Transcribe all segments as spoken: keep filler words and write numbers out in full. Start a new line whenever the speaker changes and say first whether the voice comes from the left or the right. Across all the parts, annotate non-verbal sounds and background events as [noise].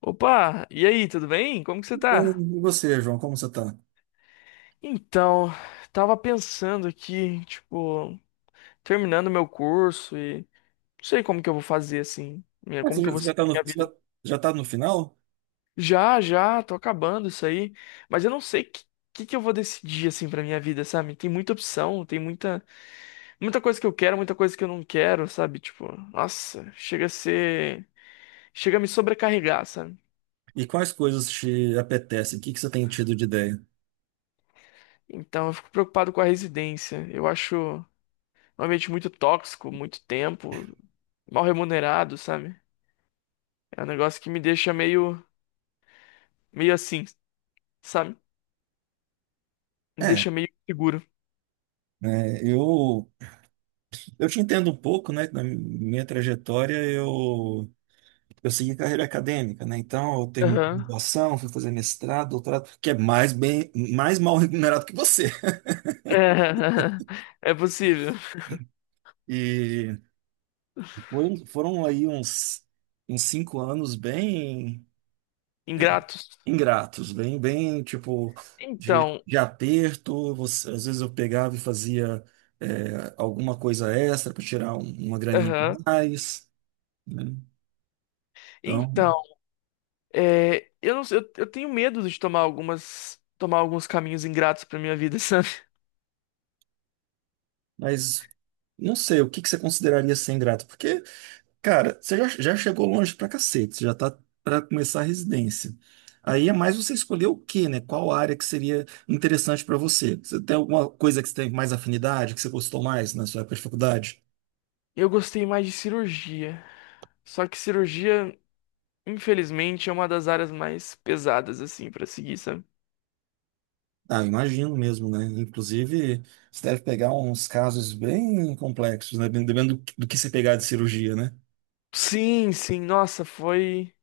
left: Opa, e aí, tudo bem? Como que você tá?
right: Bem. E você, João, como você tá?
left: Então, tava pensando aqui, tipo, terminando meu curso e não sei como que eu vou fazer assim, minha-
right: Ah,
left: como
right: Você
left: que
right: já
left: eu vou
right: você já tá
left: seguir
right: no,
left: minha
right: você
left: vida.
right: já, já tá no final?
left: Já, já, tô acabando isso aí, mas eu não sei que que, que eu vou decidir assim pra minha vida, sabe? Tem muita opção, tem muita muita coisa que eu quero, muita coisa que eu não quero, sabe? Tipo, nossa, chega a ser, chega a me sobrecarregar, sabe?
right: E quais coisas te apetecem? O que que você tem tido de ideia?
left: Então, eu fico preocupado com a residência. Eu acho um ambiente muito tóxico, muito tempo, mal remunerado, sabe? É um negócio que me deixa meio, meio assim, sabe? Me
right: É,
left: deixa meio seguro.
right: né, eu, eu te entendo um pouco, né? que Na minha trajetória, eu, eu segui carreira acadêmica, né? Então, eu terminei
left: Aham.
right: graduação, fui fazer mestrado, doutorado, que é mais bem, mais mal remunerado que você.
left: [laughs] É possível.
right: E foi- foram aí uns, uns cinco anos bem
left: Ingratos.
right: ingratos, bem, bem tipo de,
left: Então,
right: de aperto. Você- às vezes eu pegava e fazia é, alguma coisa extra para tirar um- uma graninha
left: aham.
right: a mais, né?
left: Então,
right: Então,
left: é, eu não sei, eu, eu tenho medo de tomar algumas, tomar alguns caminhos ingratos pra minha vida, [laughs] sabe?
right: mas não sei o que que você consideraria ser ingrato, porque, cara, você já, já chegou longe pra cacete, você já tá para começar a residência. Aí é mais você escolher o quê, né? Qual área que seria interessante para você? Você tem alguma coisa que você tem mais afinidade, que você gostou mais na sua época de faculdade?
left: Eu gostei mais de cirurgia. Só que cirurgia, infelizmente, é uma das áreas mais pesadas assim pra seguir, sabe?
right: Ah, imagino mesmo, né? Inclusive, você deve pegar uns casos bem complexos, né? Dependendo do que do que você pegar de cirurgia, né?
left: Sim, sim, nossa, foi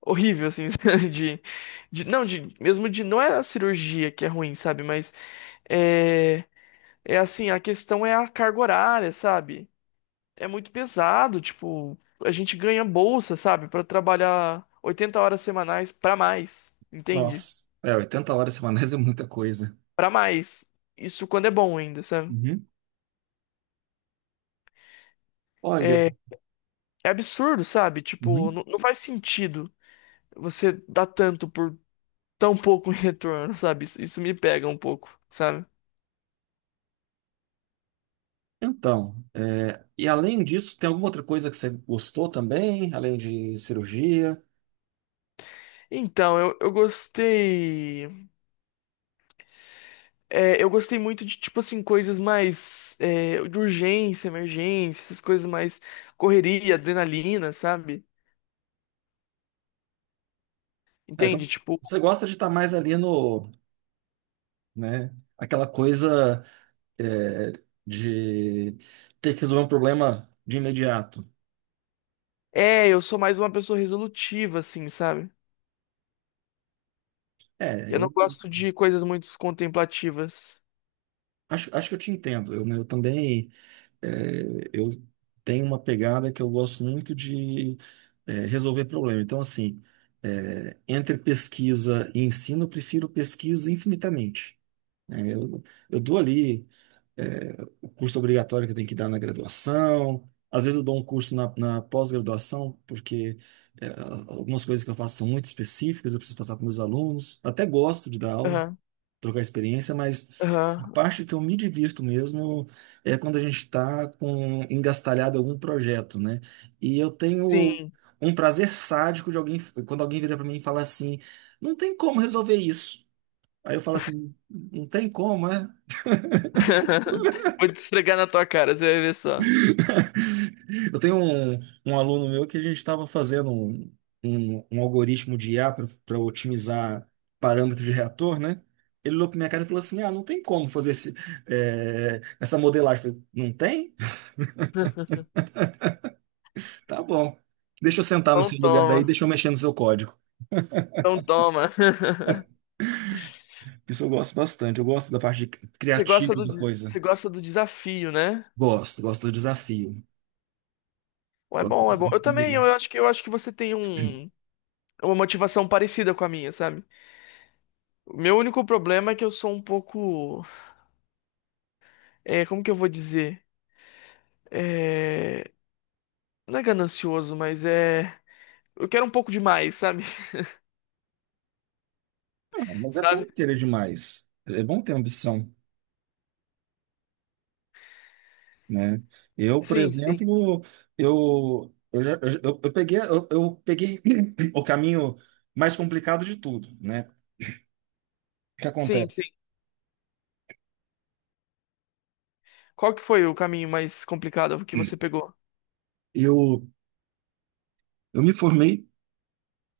left: horrível, assim, [laughs] sabe? De, de, não, de, mesmo de, não é a cirurgia que é ruim, sabe, mas é, é assim, a questão é a carga horária, sabe, é muito pesado, tipo, a gente ganha bolsa, sabe, pra trabalhar oitenta horas semanais pra mais, entende?
right: Nossa, é, oitenta horas semanais [laughs] é muita coisa.
left: Pra mais, isso quando é bom ainda, sabe,
right: Uhum. Olha,
left: é, é absurdo, sabe, tipo,
right: uhum.
left: não, não faz sentido você dar tanto por tão pouco [laughs] em retorno, sabe, isso, isso me pega um pouco, sabe.
right: Então, é, e além disso, tem alguma outra coisa que você gostou também, além de cirurgia?
left: Então, eu, eu gostei. é, eu gostei muito de, tipo assim, coisas mais. É, de urgência, emergência, essas coisas mais correria, adrenalina, sabe?
right: Ah, então,
left: Entende? Tipo,
right: você gosta de estar mais ali no, né? Aquela coisa, é, de ter que resolver um problema de imediato.
left: é, eu sou mais uma pessoa resolutiva, assim, sabe?
right: É,
left: Eu não
right: eu.
left: gosto de coisas muito contemplativas.
right: Acho, acho que eu te entendo. Eu, eu também é, eu tenho uma pegada que eu gosto muito de é, resolver problema. Então, assim, é, entre pesquisa e ensino, eu prefiro pesquisa infinitamente. Né? eu, eu dou ali é, o curso obrigatório que eu tenho que dar na graduação. Às vezes eu dou um curso na, na pós-graduação, porque é, algumas coisas que eu faço são muito específicas, eu preciso passar para meus alunos. Até gosto de dar aula,
left: Aham,
right: trocar experiência, mas a
left: aham,
right: parte que eu me divirto mesmo é quando a gente está com engastalhado em algum projeto, né? E eu tenho
left: sim.
right: um prazer sádico de alguém quando alguém vira para mim e fala assim: "Não tem como resolver isso". Aí eu falo assim: "Não tem como, é?"
left: [laughs] Vou te esfregar na tua cara, você vai ver só.
right: [laughs] Eu tenho um, um aluno meu que a gente estava fazendo um, um, um algoritmo de I A para otimizar parâmetros de reator, né? Ele olhou para minha cara e falou assim: ah, não tem como fazer esse, eh, essa modelagem. Eu falei, não tem? Tá bom. Deixa eu sentar no
left: Então
right: seu lugar aí,
left: toma,
right: deixa eu mexer no seu código.
left: então toma. [laughs]
right: Isso eu gosto bastante. Eu gosto da parte de
left: Você gosta
right: criativa da
left: do,
right: coisa.
left: você gosta do desafio, né?
right: Gosto, gosto do desafio.
left: Pô, é
right: Gosto do
left: bom, é bom. Eu também,
right: desafio.
left: eu acho que eu acho que você tem um uma motivação parecida com a minha, sabe? O meu único problema é que eu sou um pouco, é, como que eu vou dizer? É, não é ganancioso, mas é, eu quero um pouco demais, sabe? [laughs]
right: Ah, mas é
left: Sabe?
right: bom querer demais. É bom ter ambição. Né? Eu, por
left: Sim, sim.
right: exemplo, eu, eu, já- eu, eu eu peguei, eu, eu peguei [clears throat] o caminho mais complicado de tudo, né? O que
left: Sim, sim.
right: acontece?
left: Qual que foi o caminho mais complicado que você pegou?
right: Eu, eu me formei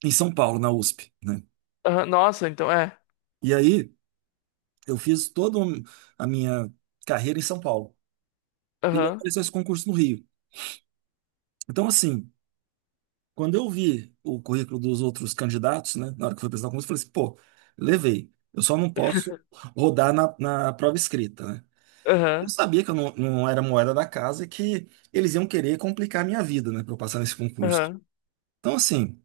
right: em São Paulo, na U S P, né?
left: Aham. Nossa, então é.
right: E aí eu fiz toda um- a minha carreira em São Paulo. E aí
left: Aham.
right: apareceu esse concurso no Rio. Então, assim, quando eu vi o currículo dos outros candidatos, né? Na hora que eu fui apresentar o concurso, eu falei assim, pô, levei. Eu só não posso rodar na, na prova escrita, né? Eu
left: Aham.
right: sabia que eu não, não era moeda da casa e que eles iam querer complicar a minha vida, né, para eu passar nesse concurso.
left: Aham.
right: Então, assim,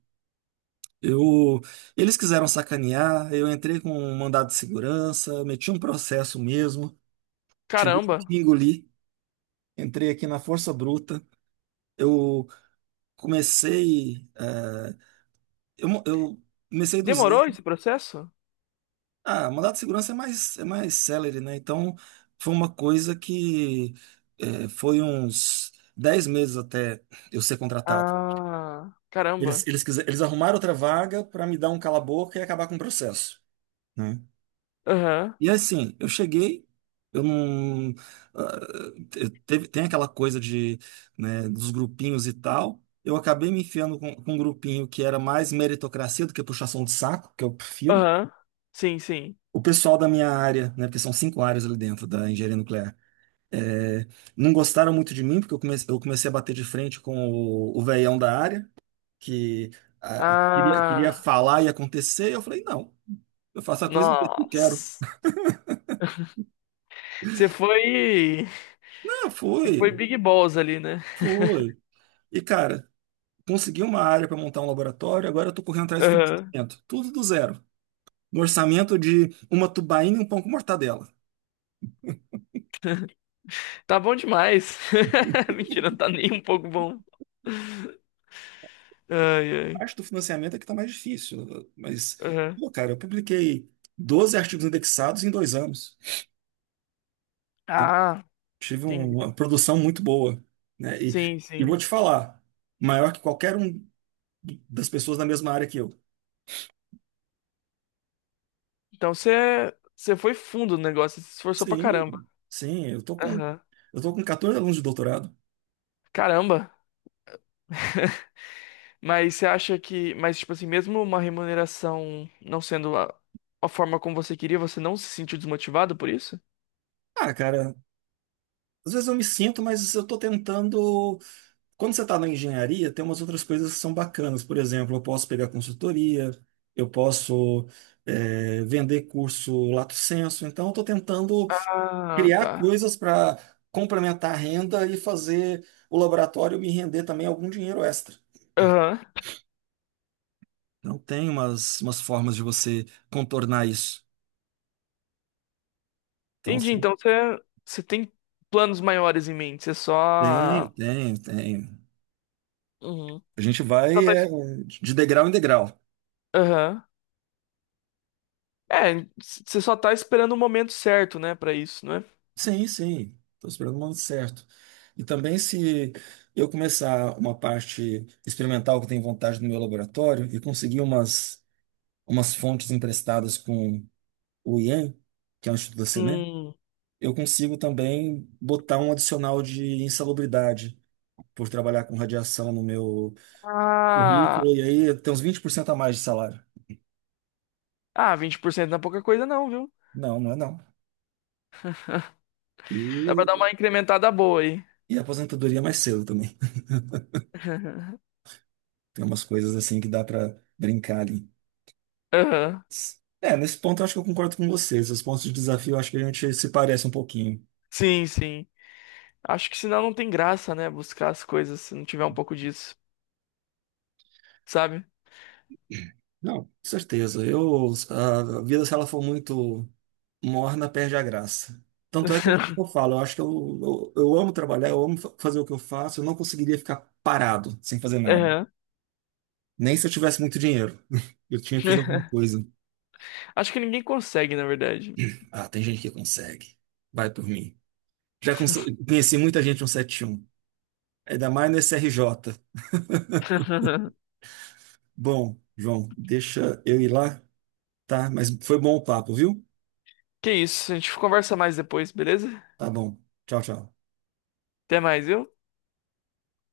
right: eu, eles quiseram sacanear, eu entrei com um mandado de segurança, eu meti um processo mesmo, tive
left: Caramba.
right: que engolir, entrei aqui na força bruta. Eu comecei, eh, eu, mo- eu comecei do
left: Demorou
right: zero.
left: esse processo?
right: Ah, mandado de segurança é mais, é mais celery, né? Então, foi uma coisa que eh, foi uns dez meses até eu ser contratado.
left: Ah,
right: Eles,
left: caramba.
right: eles, quise- eles arrumaram outra vaga para me dar um cala-boca e acabar com o processo, né?
left: Aham.
right: E assim, eu cheguei, eu não. Ah, te- teve, tem aquela coisa de, né, dos grupinhos e tal. Eu acabei me enfiando com, com um grupinho que era mais meritocracia do que puxação de saco, que eu prefiro.
left: Aham. Sim, sim.
right: O pessoal da minha área, né, porque são cinco áreas ali dentro da engenharia nuclear, é, não gostaram muito de mim, porque eu comecei, eu comecei a bater de frente com o, o velhão da área. Que ah, queria, queria
left: Ah,
right: falar e acontecer. E eu falei, não, eu faço a coisa do jeito que eu quero.
left: nossa. Você foi,
right: Ah,
left: você foi
right: foi,
left: big boss ali, né?
right: foi. E, cara, consegui uma área para montar um laboratório, agora eu tô correndo atrás do
left: Aham.
right: financiamento. Tudo do zero. No orçamento de uma tubaína e um pão com mortadela.
left: Tá bom demais. [laughs] Mentira, não tá nem um pouco bom. Ai,
right: A
left: ai.
right: parte do financiamento é que tá mais difícil. Mas,
left: Aham.
right: pô, cara, eu publiquei doze artigos indexados em dois anos.
left: Ah,
right: Tive
left: entendi.
right: um, uma produção muito boa, né? E,
left: Sim,
right: e vou
left: sim.
right: te falar, maior que qualquer um das pessoas da mesma área que eu.
left: Então você, você foi fundo no negócio, você se esforçou pra caramba.
right: Sim, sim, eu tô com
left: Aham.
right: eu tô com quatorze alunos de doutorado.
left: Caramba. Mas você acha que, mas tipo assim, mesmo uma remuneração não sendo a, a forma como você queria, você não se sentiu desmotivado por isso?
right: Ah, cara, às vezes eu me sinto, mas eu tô tentando. Quando você tá na engenharia, tem umas outras coisas que são bacanas. Por exemplo, eu posso pegar consultoria, eu posso é, vender curso lato sensu. Então, eu tô tentando
left: Ah,
right: criar
left: tá.
right: coisas para complementar a renda e fazer o laboratório me render também algum dinheiro extra.
left: Aham.
right: Então, tem umas, umas formas de você contornar isso. Então,
left: Entendi.
right: sim,
left: Então você, você tem planos maiores em mente. Você
right: tem,
left: só.
right: tem, tem.
left: Uhum.
right: A gente
left: Só
right: vai
left: tá
right: é,
left: es-.
right: de degrau em degrau.
left: Aham. É, c- você só tá esperando o momento certo, né, pra isso, né?
right: Sim, sim. Estou esperando o momento certo. E também, se eu começar uma parte experimental que eu tenho vontade no meu laboratório e conseguir umas, umas fontes emprestadas com o I E M, que é o Instituto da Senem,
left: Hum.
right: eu consigo também botar um adicional de insalubridade por trabalhar com radiação no meu
left: Ah,
right: currículo. E aí tem uns vinte por cento a mais de salário.
left: ah, vinte por cento não é pouca coisa não, viu?
right: Não, não é não.
left: Dá pra dar
right: E,
left: uma incrementada boa aí.
right: e a aposentadoria é mais cedo também.
left: [laughs]
right: Tem umas coisas assim que dá pra brincar ali.
left: Aham.
right: É, nesse ponto eu acho que eu concordo com vocês. Os pontos de desafio eu acho que a gente se parece um pouquinho.
left: Sim, sim. Acho que senão não tem graça, né, buscar as coisas se não tiver um pouco disso, sabe?
right: Não, com certeza. Eu, a vida, se ela for muito morna, perde a graça. Tanto é que eu, eu
left: [laughs]
right: falo, eu acho que eu, eu, eu amo trabalhar, eu amo fa- fazer o que eu faço, eu não conseguiria ficar parado sem fazer nada.
left: Aham.
right: Nem se eu tivesse muito dinheiro. [laughs] Eu tinha que fazer alguma
left: [laughs]
right: coisa.
left: Acho que ninguém consegue, na verdade.
right: Ah, tem gente que consegue. Vai por mim. Já conse- conheci muita gente no setenta e um. Ainda mais no S R J.
left: [laughs]
right: Bom, João, deixa eu ir lá, tá? Mas foi bom o papo, viu?
left: Que isso, a gente conversa mais depois, beleza?
right: Tá bom. Tchau, tchau.
left: Até mais, viu?